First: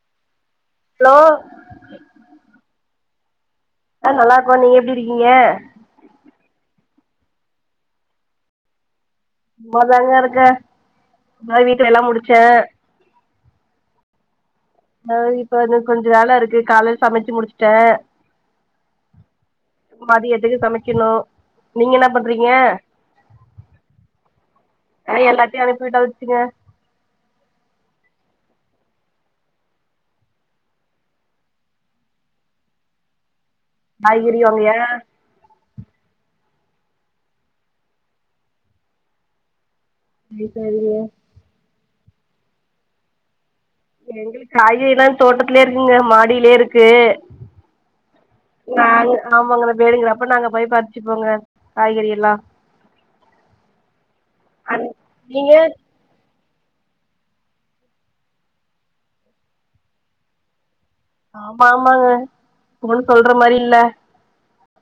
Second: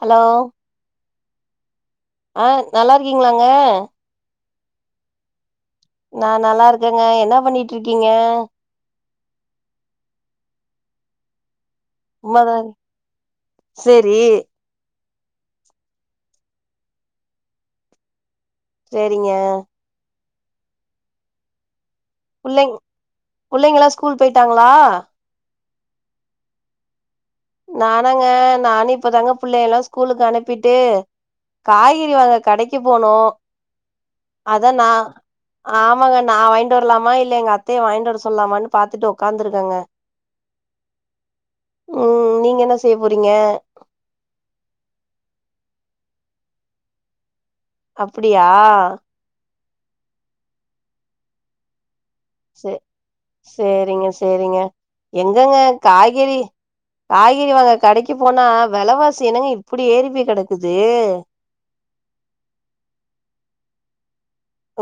Hello hello ஆ நல்லாருகீங்ளாங்க க்கோ நீங்க எப்டி இருக்கீங்க நா நல்லா இருக்கேங்க என்ன பண்ணிட்ருக்கீங்க சும்மாதாங்கருக்க மரிவீட் டு வேல்லா முடுச்சே சும்மாதா சேரி ஆ இப்ப வந்து கொஞ்சொ வேல இருக்கு காலைல் சமச்சு முடுச்சுட்டே சேரிங்க மதியத்துகு சமக்கெணு புள்ளை புள்ளைங்கலா ஸ்கூல் போயிட்டாங்களா தையு அனுப்பி விட்டாச்சுங்க நானாங்க நானு இப்பதாங்க புள்ளையெல்லா ஸ்கூலுக்கு அனுப்பிட்டு காய்கறி வாங்க கடைக்கு போனோ காய்கறி அதா வாங்கயா நா ஆமாங்க நா வாயின் டு வர்லாமா இல்ல எங்க அத்தைய வாங்கிட் வர சொல்லாமானு பாத்துட்டு ஒக்காந்துருக்கேங்க [unintelligible] உம் நீங்க என்ன செய்ய போறீங்க எங்களுக் காய்கறிலா தோட்டத்துலே இருக்குங்க மாடியிலே இருக்கு அப்புடியா வேணுங்குற அப்ப நாங்க போய் பறிச்சுப்போங்க காய்கறிய ச சேரிங்க சேரிங்க நீங்க எங்கங்க காய்கறி காய்கறி வாங்க கடைக்கு போனா விலைவாசி இனங்க இப்படி ஏரிப்பி கிடக்கு ஆமா ஆமாங்க ஒன்னு சொல்ற மாரி இல்ல.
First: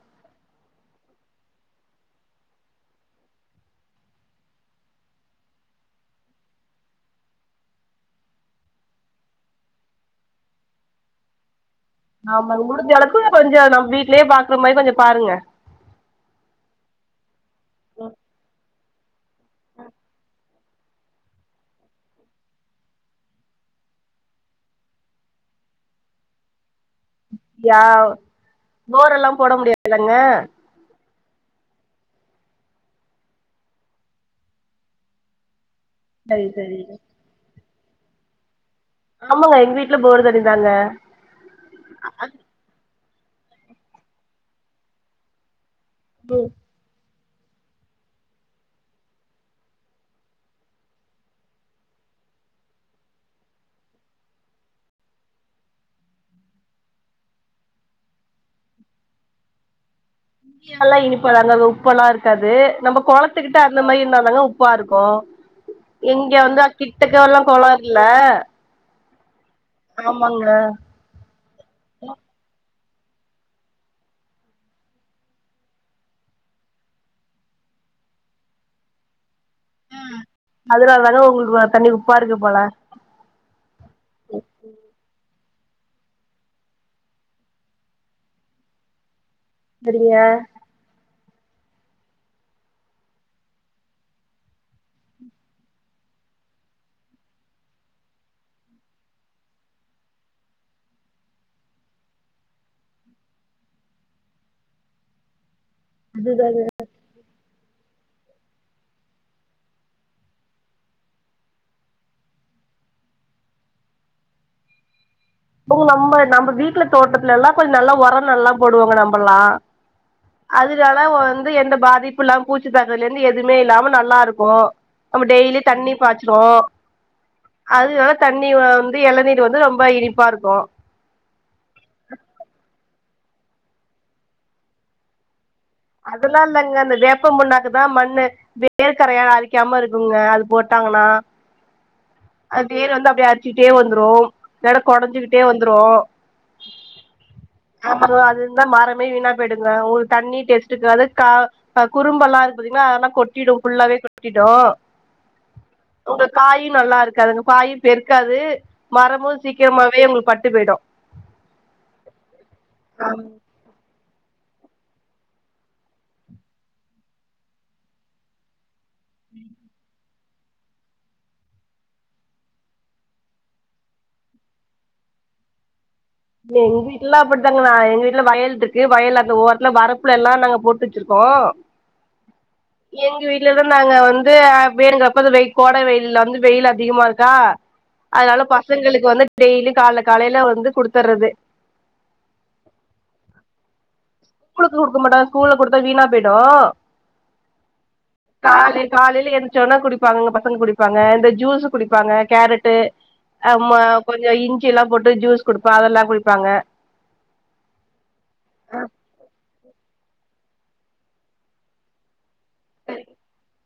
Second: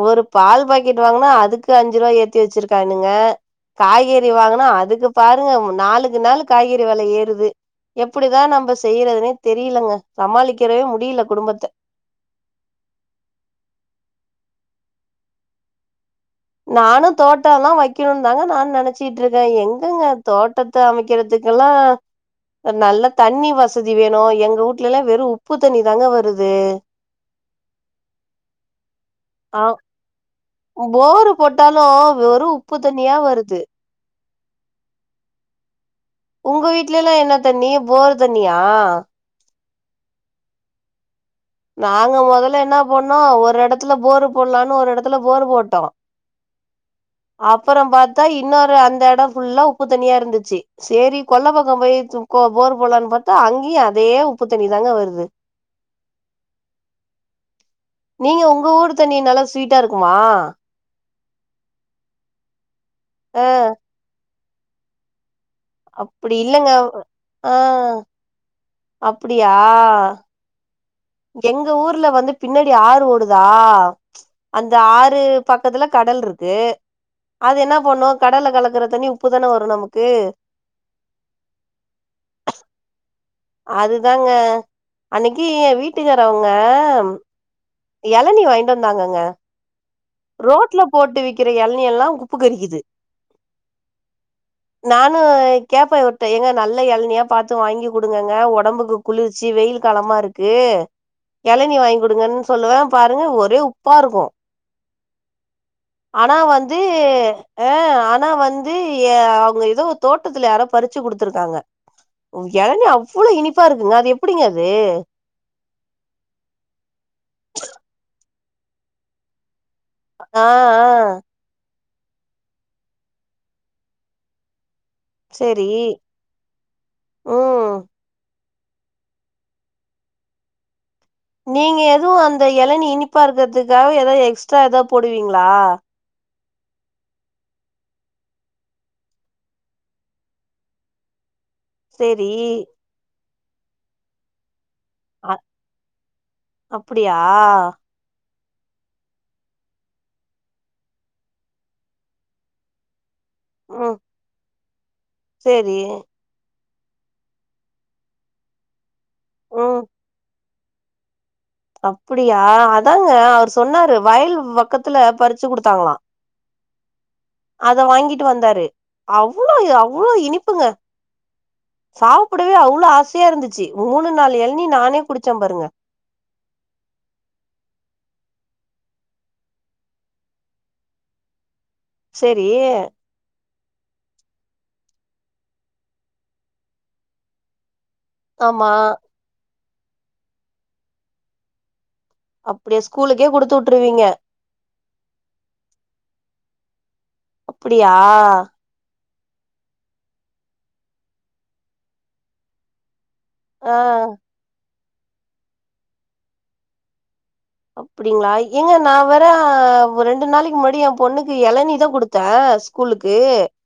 ஒரு பால் பாக்கெட் வாங்கனா அதுக்கு அஞ்சு ரூபாய் ஏத்தி வச்சிருக்கான்னுங்க. காய்கறி வாங்கனா அதுக்கு பாருங்க நாளுக்கு நாள் காய்கறி வில ஏறுது எப்படிதான் நம்ம செய்யறதுனே தெரியலங்க. சமாளிக்கிறவே முடியல குடும்பத்த ஆமா முடிஞ்ச அளவுக்கு கொஞ்சம் நம்ம வீட்லயே பாக்குற மாதிரி கொஞ்சம் பாருங்க. ஆனும் தோட் ட் ல்லாம் வைக்கணும்னு தாங்க நினச்ச ச்சட்டு இருக்கேன். எங்கங்க தோட்டத்தை அமைக்கிறதுக்கெல்லாம் நல்ல தண்ணி வசதி வேணும் எங்க வீட்ல எல்லாம் வெறும் உப்பு தண்ணி தாங்க வருது. அப்பியா போரெல்லாம் போட ஆ முடியாதுலங்க. போரு போட்டாலும் வெறும் உப்பு தண்ணியா வருது. சரி உங்க சரி வீட்லல்லாம் என்ன தண்ணி போர் தனியா ஆமாங்க எங்க வீட் வீட்டுல போர் தெரிந்தாங்க. நாங்க முதல்ல என்னப் போண்ணம் ஒரு இடத்துல போரு போடலான்னு ஒரு இடத்துல போரு போட்டோம். போஓ அப்புறம் பார்த்தா இன்னொரு அந்த இடம் ஃபுல்லா உப்பு தனியா இருந்துச்சு சரி கொள்ள பக்கம் போய் து போர் போலான்னு பார்த்தா அங்கேயும் அதே உப்பு தண்ணி தாங்க வருது. நீங்க உங்க ஊர் தண்ணி நல்லா ஸ்வீட்டா இருக் க்குமா ப்பங்க உப்பெல்லாம் இருக்காது. நம்ப ஆ குளத்துக்கிட்ட அந்த மாரி இருந்தாங்க. ப்பா இருக்கோ. எங்க அப்டி வந்து அ இல்லங்க கிட்டக்க எல்லாம் குலம் இல அப் அப்படியா எங்க ஊர்ல வந்து பின்னாடி அடி ஆறு ஓடுதா ச் அந்த ஆறு பக்கத்துல கடல் இருக்கு. அது என்ன பண்ணும்ம் கடல கலக்கற தண்ணி உப்பு தான வரு நமக்கு ஹம் அதனால தாானே உங்களுக்கு தண்ணி உப்பா இருக்கு போல அதுதாங்க. அன்னைக்கு என் வீட்டுக்கார அவங்க இளநி வாயிண்டு வந்தாங்கங்க சரிங்க ரோட்ல போட்டு விக் இருக்கிற இளநி எல்லாம் உப்பு கறிக்குது நானும் கேப்பேன் விட்ட எங்க நல்ல இளநியா பார்த்து வாங்கி குடுங்கங்க உடம்புக்கு குளிர்ச்சு வெயில் காலமா இருக்கு இளநீ வாங்கி கு கொடுங்கன்னு சொல்லுவேன் பாருங்க ஒரே உப்பா இருக்கும். ஆனா அதுதா வந்து ஆஹ் ஆனா வந்து எ அவங்க ஏதோ தோட்டத்துல யாரோ பறிச்சு குடுத்துருக்காங்க. இளனி அவ்வளவு இனிப்பா இருக்குங்க அது எப்படிங்க அது நம்ப நம்ப வீட்ல தோட்டத்துலலா கொஞ்ச நல்லா உர நல்லா போடுவாங்க நம்பல்லா ஆ ஆ அதுனால வந்து எந்த பாதி மதிப்புல்லா பூச்சித்தாக்கல இருந்து எதுவுமே இல்லாம நல்லா இருக்கு நம்ம டெய்லி சரி தண்ணி பாய்ச்சுடுவோ ம் அது தண்ணி நீ வந்து எளநீர் வந்து ரொம்ப இனிப் ப்பா இருக்கோ நீங்க எதுவு அந்த எளநீ இனி ப்பாக்கறதுக்காக எதா எக்ஸ்ட்ரா எதா போடுவீங்களா அப்டிலா இல்லங்க அந்த வேப்பம் புன்னாக்குதா மண்ணு வேர்க்கரையான் அரிக்காம இருக்குங்க அது போட்டாங்கன்னா சேரி அது வந்து அப்டியே [unintelligible] சிட்டே வந்துரு எட அ குடைஞ்சுக்கிட்டே வந்துரு அப்டியா அப்பற அது இந்த மரமே வீணா போயிடுங்க உங்களுக்கு தண்ணி டெஸ்ட்டுருக்காது க குரும்பெல்லா இருக்கு பாத்திங்களா அதெல்லா கொட் கொட்டிடு ஃபுல்லாவே கொட்டிடு செரி நல்லாயிருக் இருக்காதுங்க பாயு பெருக்காது மரமு சீக்கிரமாவே உங்களுக்கு பட் ட்டு போயிடு அப்படியா அதாங்க அவரு சொன்னாரு வயல் பக்கத்துல பறிச்சு குடுத்தாங்களா அத வாங்கிட்டு வந்தாரு அவ்ளோ [unintelligible] அவ்ளோ இனிப்புங்க சாப்புடவே அவ்ளோ ஆசையாயிருந்துச்சு மூணு நாலு எளநீ நானே குடிச்சே பாருங்க இல்ல எங்க வீட்லலா அப்டிதாங்க நா எங்க வீட்டுல வயல் இருக்கு வயல் அந்த ஓரத்துல வரப்புல எல்லா நாங்க போட்டு வச்சிருக்கோ செரி சிலது நாங்க வந்து வேணுங்கிறப்ப அந்த வெயில் கோடை வெயில்ல வந்து வெயில் அதிகமா இருக்கா அதனால ஆமா பசங்களுக்கு வந்து டெய்லி கால காலையில வந்து குடுத் தறது அப்படியா ஸ்கூலுக்கே குடுத்துவுட்டுருவீங்க ஸ்கூலுக்கு குடுக்க மாட்ட ஸ்கூல்ல குடுத்தா வீணா போய்டு அப்படியா காலையில எந்திச்சோன்னே குடிப்பாங்க பசங்களு குடிப்பாங்க இந்த ஜூஸு குடிப்பாங்க கேரட்டு ஆமா ஆ கொஞ்ச இஞ் சி எல்லா போட்டு ஜூஸ் குடுப்போ அதெல்லா குடிப்பாங்க அப்படிங்களா ஆ ஏங்க நா வ ஆ ரெண்டு நாளைக்கு முன்னடி ஏ பொண்ணுக்கு எளநீ தா குடுத்த ஸ்கூலுக்கு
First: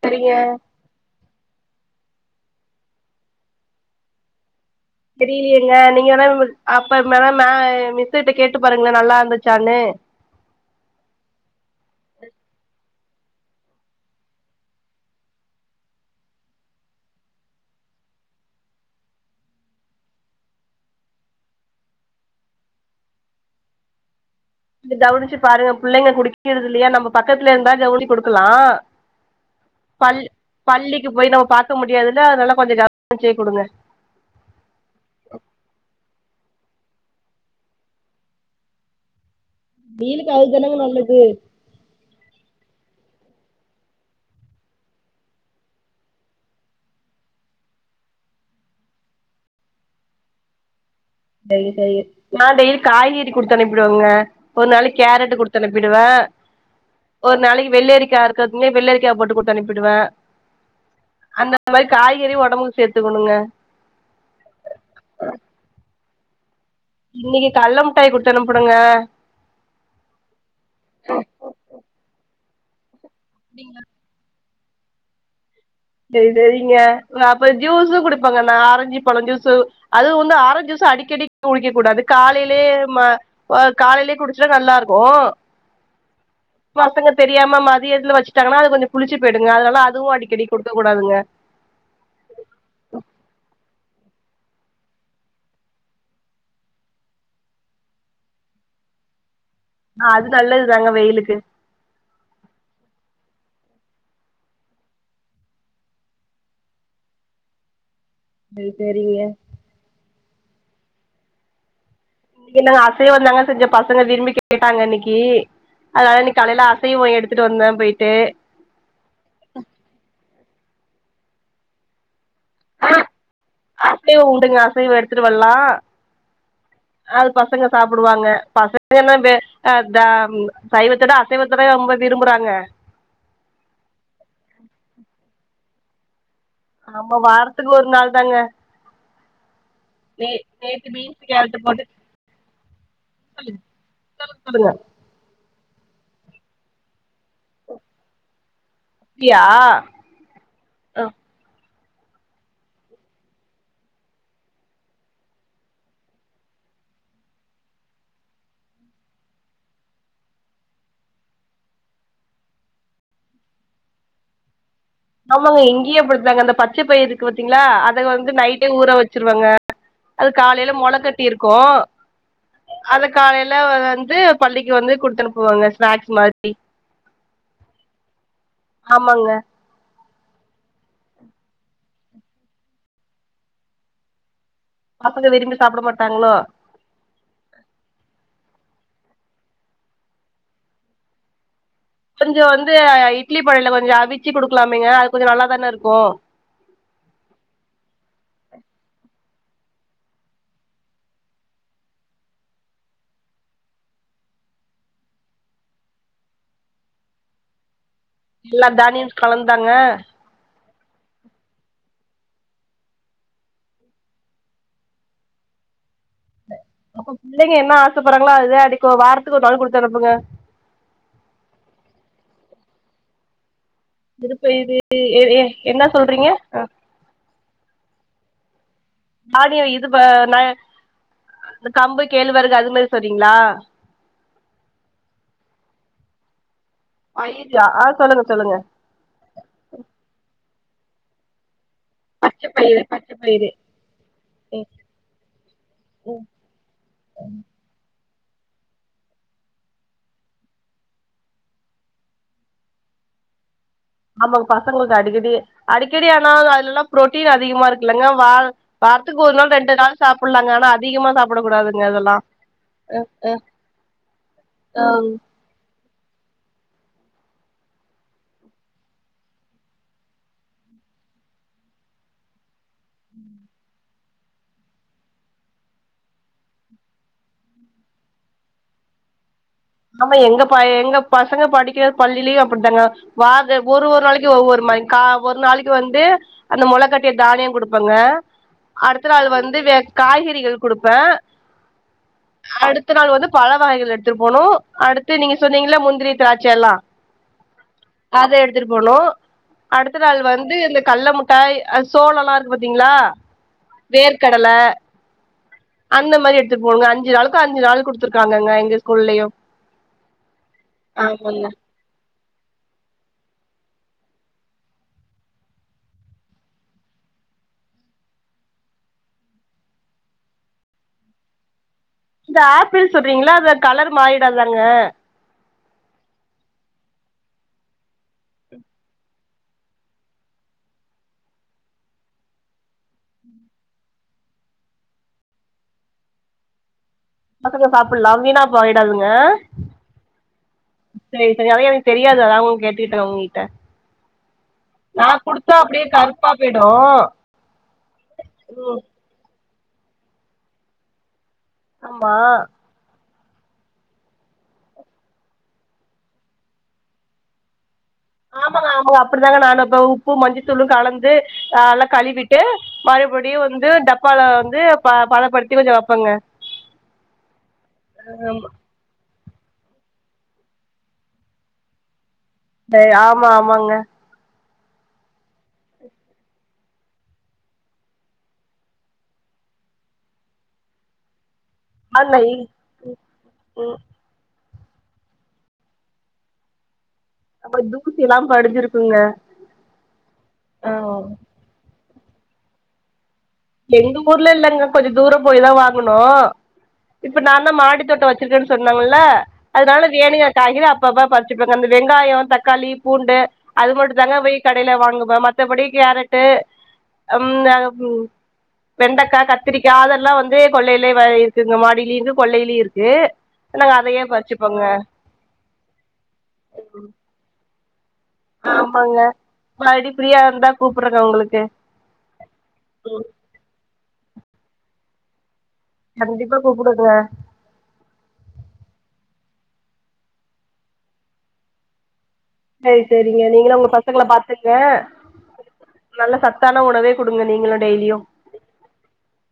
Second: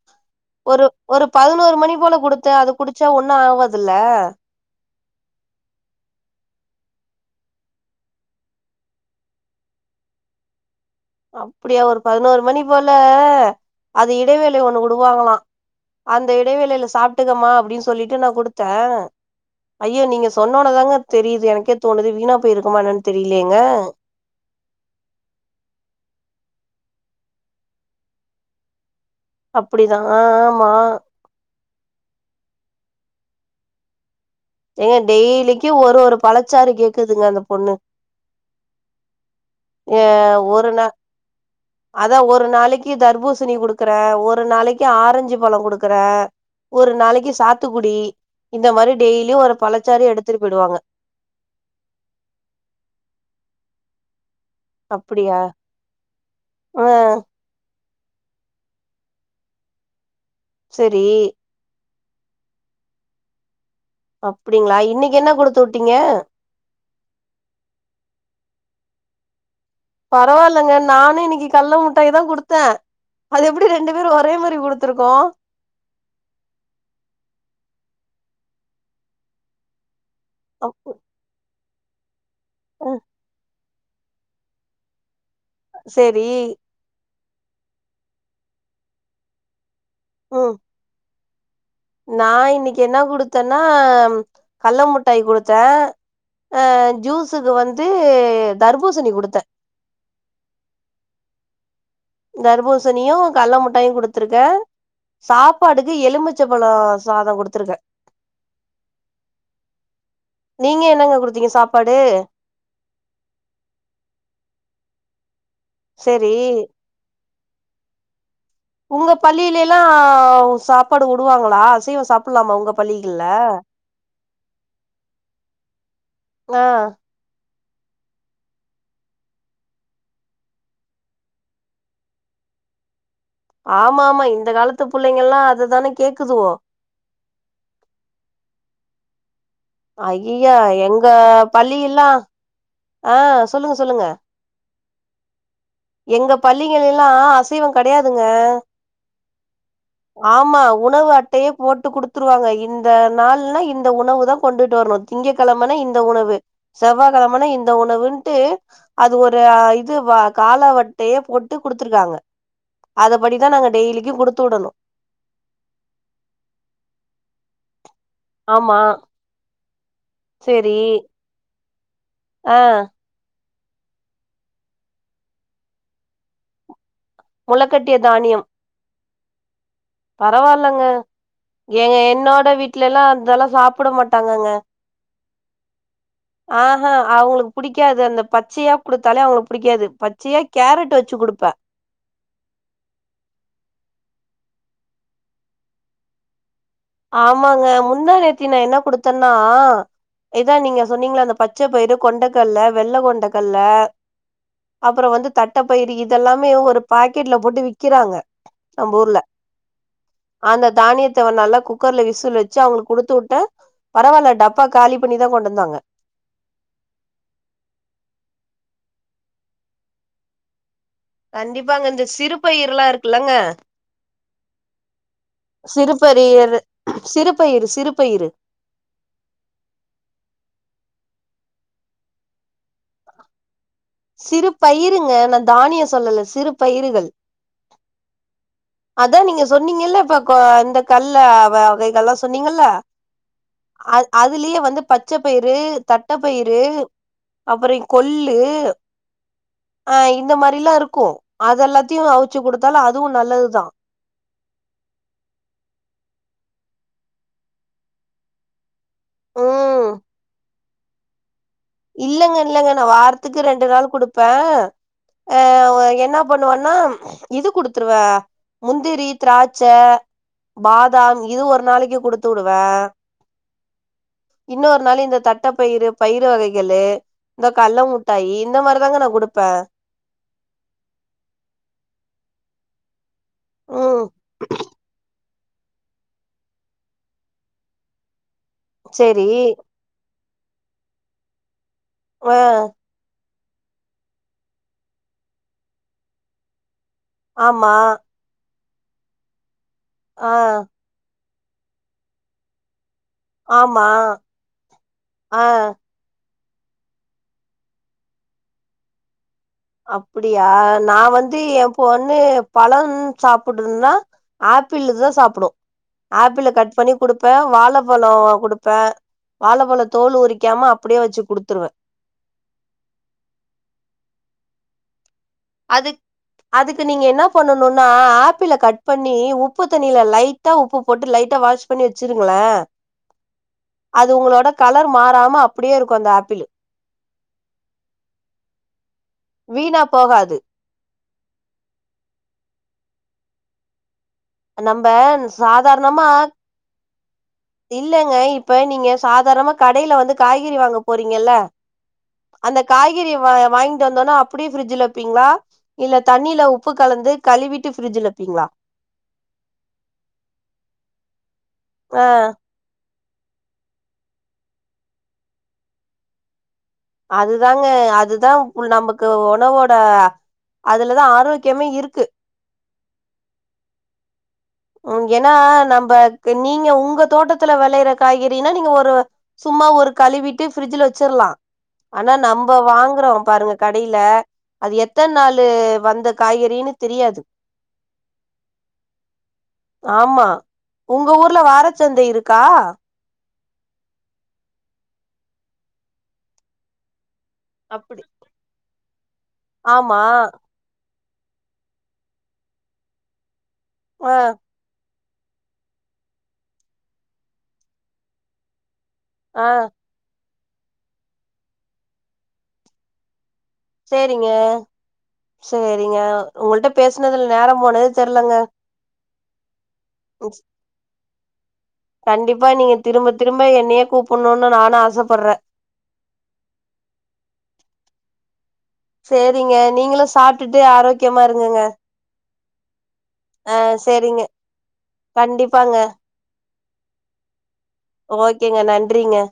சரிங்க ஒரு ஒரு பதினோரு மணி போல குடுத்தே அது குடிச்சா ஒன்னு ஆவதுல்ல தெரியலயேங்க நீங்க [unintelligible] அப்ப மென மே மிஸூக்கிட்ட கேட்டு பாருங்களே நல்லா இருந்துச்சான்னு அப்புடியா ஒரு பதினோரு மணி போல அது இடைவேளை ஒண்ணு உடுவாங்களா அந்த இடைவேளையில சாப்பிட்டுக்கமா அப்டின்னு சொல்லிட்டு நா குடுத்தே ஐயோ நீங்க சொன்னோனதாங்க தெரியுது எனக்கே தோணுது வீணா போயிருக்குமா என்னுன்னு தெரியலேங்க கவனிச்சு பாருங்க பிள்ளைங்க குடிக்கிறது இல்லையா நம்ம பக்கத்துல இருந்தா கவுனி கொடுக்கலாம் அப்டிதா ஆ பள் ஆமா பள்ளிக்கு போய் நம்ம பாக்க முடியாதுல்ல நல்லா கொஞ்சோ கவனச்சய குடுங்க ஏங்க டெய்லிக்கு ஒரு ஒரு பழச்சாறு கேக்குதுங்க அந்த பொண்ணு ஏ வெயிலுக்கு ஒரு அதுதானங்க நா நல்லது அதான் ஒரு நாளைக் கி தர்பூசணி குடுக்குற ஒரு நாளைக்கு ஆரஞ்சு பழம் குடுக்குறே ஒரு நாளைக்கு சாத்துக்குடி இந்த மாரி டெய்லி ஒரு பழச்சாரு எடுத்துட்டு போயிடுவாங்க சரி சரி நா டெய்லி காய்கறி குடுத்து அனுப்பிடுவங்க ஒரு நாளைக்கு கேரட் அப்டியா கொடுத்தனப்பிடுவ ஆ ஒரு நாளைக்கு வெள்ரி [unintelligible] வெள்ளரிக்கா போட்டு குடுத்து அனுப்பிடுவேன் செரி காய்கறி ஒடம்புக்கு சேர்த்துக்கணுங்க அப்டிங்களா இன்னைக்கு என்ன குடுத்து வுட்டீங்க இன்னைக்கு கல்ல முட்டாய் குடுத்தனுப்பனேங்க பரவால்லைங்க நானே இன்னைக்கு கல்ல முட்டாய்தா குடுத்து த்த அது எப்டி ரெண்டு பேரும் ஒரே மாரி எப்டி குடுத்துருக்கோம் சரி சரிங்க நா அப்புற ஜூஸும் குடுப்பாங்க நா ஆரஞ்சி பழம் ஜூஸு அது உந்து ஆரஞ்சஜூஸூ அடிக்கடி குடிக்க கூடாது காலையிலே ம வ காலையிலயே குடிச்ச நல்லா இருக்கோ செரி தெரியாம மதியதுல வச்சுட்டாங்கனா அது கொஞ்சோ புளிச்சு போயிடுங்க அதனால அத் து அடிக்கடி ம் கூடாதுங்க நா இன்னைக்கு என்ன குடுத்தேன்னா கல்ல முட்டாய் குடுத்தே அ ஜூஸுக்கு வந்து தர்பூசணி குடுத்தே ஆ அது நல்லதுதாங்க வெயிலுக்கு தர்ப்பூசணியும் கல்ல முட்டாயும் குடுத்திருக்கே சாப்பாடுக்கு எலுமிச்சைப்பழம் சாதம் குடுத்திருக்கே அ சேரிங்க நீங்க என்னங்க குடுத்தீங்க சாப் இல்லைங்க அசைவம் தாங்க செஞ்ச பசங்க விரும்பி கேட்டாங்க இன்னைக்கி கி அதனால சேரி இன்னைக்கு காலைய்ல அசைவம் எடுத்து எடுத்துட்டு வந்த போய்ட்டு உங்க பள்ளியிலைலா சாப்பாடு வுடுவாங்களா அசைவ சாப் அ அசைவ உண்டுங்க அசைவ எடுத்துட்டு வர்லா ஆ அது பச பசங்க சாப்டுவாங்க பசங்க என்ன வெ அ த சைவத்தோட அசைவத்ததா ரொம்ப விரும்புறாங்க ஆமா ஆமா இந்த காலத்து புள்ளைங்கல்லா அதுதான கேக்குதுவோ நம்ம வாரத்துக்கு ஒரு நாள்தாங்க ஐய்யய்யா எங்க பீன்ஸ் கேரட்டு போட்டு பள்ளியெல்லாம் ஆ சொல்லுங்க சொல்லுங்க எங்க பள்ளிகளில் அ அசைவம் கிடையாதுங்க அப்டியா ஆமா உணவு அட்டையே போட்டு குடுத்துருவாங்க இந்த நாள்னா இந்த உணவு தான் கொண்டுட்டு வரணும் திங்க கிழமைனா இந்த உணவு செவ்வா கிழமைனா இந்த இந்த உணவுன்ட்டு அது ஒரு இது கால வட்டையே போட்டு குடுத்துருவாங்க அத படிதான் நாங்க டெய்லிக்கும் குடுத்து விடணும் ஆமாங்க இங்கேயே அப்படித்தாங்க அந்த பச்சை பயிறுருக்கு பார்த்தீங்களா அத வந்து நைட்டே ஆமா ஊற வச்சிருவாங்க அது காலையில சேரி மொள கட்டி இருக்கும் ஆ அது காலைய இல்ல வந்து பள்ளிக்கு வந்து குடுத்து அனுப்புவாங்க ஸ்நாக்ஸ் மாதிரி முளைக்கட்டிய தானியம் ஆமாங்க பரவாயில்லங்க எங்க என்னோட வீட்ல எல்லாம் அதெல்லாம் சாப்பிட மாட்டாங்கங்க பசங்க விரும்பி சாப்ட மாட்டாங்களோ ஆ ஹாங் அவங்களுக்கு பிடிக்காது அந்த பத்து பச்சையா கொடுத்தாலே அவங்களுக்கு பிடிக்காது பச்சையா கேரட் வச்சு கொடுப்பேன் கொஞ்சம் வந்து இட்லி பானையில கொஞ்சம் அவிச்சு குடுக்கலாமேங்க அது கொஞ்சம் நல்லாதானே இருக்கும் சொன்னா இதா நீங்க சொன்னீங்களே அந்த பச்சை பய கொண்டைக்கல்ல வெள்ள கொண்டக்கல்ல அப்புறம் வந்து தட்டப்பயிரு இதெல்லாமே ஒரு பாக்கெட்ல போட்டு விக்கிறாங்க எல்லா நம்ம தானியம் ஊர்ல கலந்தாங்க அந்த தானியத்த நல்லா கு குக்கர்ல விசில் வச்சு அவங்களுக்கு குடுத்துவிட்ட பரவாயில்ல டப்பா காலி பண்ணிதா கொண்டு வந்தாங்க அப்ப புள்ளைங்க என்ன ஆசப்பட்றாங்களோ அதுதா அடிக்கு வாரத்துக்கு ஒரு நாள் குடுத்தனுப்புங்க கண்டிப்பாங்க இந்த சிறு பயிறுலா இருக்குலங்க சிறு பயிறு எ எ என்ன சொல்றீங்க ஆ பயிறு சிறு பயிறு தானியோ இது வ ந இந்த கம்பு கேழ்வரகு அது மாரி சொல்றீங்ளா சிறு பயிறுங்க நா தானியம் சொல்லல சிறு பயிறுகள் பயிரா ஆ சொல்லுங்க சொல்லுங்க அதா நீங்க சொன்னீங்கல இப்ப கொ இந்த கல்ல அவ அவைகள்லா பச்ச சொன்னீங்கல்ல பயிறு பச்ச பயிறு அ அதுலயே வந்து பச்சை பயிறு, தட்டப்பயிறு அப்பறோ கொள்ளு அ இந்த மாரிலா இருக்கு அத எல்லாத்தையு அவுச்சு குடுத்தாலு அதுவு நல்லதுதா ஆமா பசங்களுக்கு அடிக்கடி அடிக்கடி ஆனா அதுலலா புரோட்டீன் அதிகமா இருக்குல்லங்க வா வாரத்துக்கு ஒரு நாள் ரெண்டு ம் நாள் சாப்புட்லாங்க ஆனா அதிகமா சாப் இல்லங்க இல்லங்க நா வாரத்துக்கு ரெண்டு நாள் குடுப்பேன் ஆ என் ன பண்ணுவன்னா இது குடுத்துருவே முந்திரி திராட்ச பாதாம் இது ஒரு நாளைக்கு குடுத்து வுடுவேன் ம் இன்னொரு நாள் இந்த தட்டப்பயிறு பயிறு வகை களு இந்த கல்ல முட்டாயி இந்த மாரி தாங்க நா குடுப்பேன் ஆமா எங்க ப எங்க பசங்க படிக்கிற பள்ளிலயும் அப்பிடித்தாங்க வாத ஒரு ஒரு ம் நாளைக்கு ஒவ்வொரு மாரி கா ஒரு நாளைக்கு வந்து அந்த முளை கட்டிய தானியம் குடுப்பாங்க அடுத்த நாள் சேரி வந்து வே காய்க கறிகள் குடுப்பே ஆ அடுத்த நாள் வந்து பழ வகைகள் எடுத்துட்டு போனும் அடுத்து நீங்க சொன்னீங்களா முந்திரி திராட்ச எல்லா ஆமா அத எடுத்துட்டு போனோ அடுத்த நாள் ஆ வந்து இந்த கல்லமு ட்டாய் அ சோளல்லா இருக்கு பாத்தீங்களா ஆமா வேர்க்கடல ஆ அந்த மாரி எடுத் த்து போங்க அஞ்சு நாளுக்கு அஞ்சு நாள் குடுத்துருக்காங்கங்க எங்க ஸ்கூல்லயு அப்டியா நா வந்து ஆமாங்க ஏம் பொண்ணு பழம் சாப்புடுன்னா ஆப்பிளு தா சாப்டும் ஆப்பிளை கட் பண்ணி குடுப்பேன் வாழப்பழம் குடுப்பேன் வாழைப்பழ தோல் உரிக்காம அப்டியே வச்சு குடுத்துருவேன் இந்த ஆப்பிள் சொல்றீங்களா அத கலர் மாறிடாதாங்க அது அதுக்கு நீங்க என்ன பண்ணணுனா ஆப்பிள கட் பண்ணி உப்பு தண்ணியில லைட்டா உப்பு போட்டு லைட்டா வாஷ் பண்ணி வச்சிருங்களே அது உங்களோட கலர் மாறாம அப்டியே இருக்கும் அந்த ஆப்பிளு பசங்க சாப்புட்லாம் வீணாப்போய் டாதுங்க வீணா போகாது சேரி சேரி அது எனக்கு தெரியாது அதா உங்க கேட் டேன் உங்ககிட்ட நம்ப நா குடுத்தேன் அப்டியே சாதாரணமா கருப்பா போயிடும் இல்லங்க இப்ப நீங்க சாதாரமா கடையில வந்து காய்கறி வாங்க போறீங்கல ஆமா கறிய வா வாங்கிட்டு வந்தோனா அப்டியே ஃபிரிஜ்ல வப்பீங்களா இல்ல தண்ணியில உப்பு கலந்து கழுவி ஆமாங்க ஆமாங்க அப்டித்தாங்க நானு வப்பே உப்பு மஞ்சத்தூளும் கலந்து அ அதலா ஆ கழுவிட்டு மறுபடியும் வந்து டப்பால வந்து ப பதப்படுத்தி கொஞ்சோ வெப்பேங்க அதுதாங்க அதுதா உல்நமக்கு உணவோட் அ அதுலதா ஆரோக்கியமே இருக்கு ஆமா ஆமாங்க உம் ஏன்னா நம்ப க்கு நீங்க உங்க தோட்டத்துல விளையிற காய்கறினா நீங்க ஒரு சும்மா ஒரு கழுவிட்டு பிரிட்ஜ்ல ச்சிர்லாம் ஆனா ஆமா நம்ப வாங்குறோ பாருங்க ம் கடையில அது எத்தனாலு வந்த காய்கறின்னு தெரியாது அப்பறம் தூத்தி எல்லா படிஞ்சிருக்குங்க ஆமா ஆ உங்க ஊருல வார சந்தை இருக்கா எங்குர்ல இல்லைங்க கொஞ்ச தூரம்போயி தா வாங்குணு இப்பநாந்தான் அப்டி மாடித்தோட்ட வச்சிருக்கன்னு சொன்னாங்ல்ல அதனால ஆமா வேனிய காய்கறி அப் அப்பப் பற்ச்சுப்பங் அந்த வெங்காய தக்காளி பூண்டு ஆ அதுமட்டும்தாங்க போய் கடைல வாங்க மத்தபடி கேரட்டு அம்த வெண்டைக்காய் ஆ கத்திரிக்காய் அதெல்லாம் வந்து கொள்ளையிலவை இருக்குங்க மாடியிலயங் இருக் கொள்ளையிலயும் இருக்கு நாங்க அதையே சரிங்க பறிச்சுப்போங்க சரிங்க உங்கள்ட பேசுனதுல நேரம் [inaudible] தெர்லங்க ஆமாங்க மறுபடி ஃப்ரீயா இருந்தா கூப்பிடுறேங்க உங்களுக்கு கண்டிப்பா நீங்க திரும்ப திரும்ப என்னைய கூப் புண்ணும்னு நானும் ஆசைப்படுறேன் கண்டிப்பா கூப்பிடுவுங்க சரிங்க நீங்குளும் சாப்பிட்டுட்டு ஆரோக்கியமா இருங்குங்க [inaudible] சரிங்க நீங்களும் உங்க பசங்கள பாத்துங்கக் கண்டிப்பாங்க நல்ல சா தான உணவே குடுங்க நீங்களு ஓகேங்க நன்றிங்க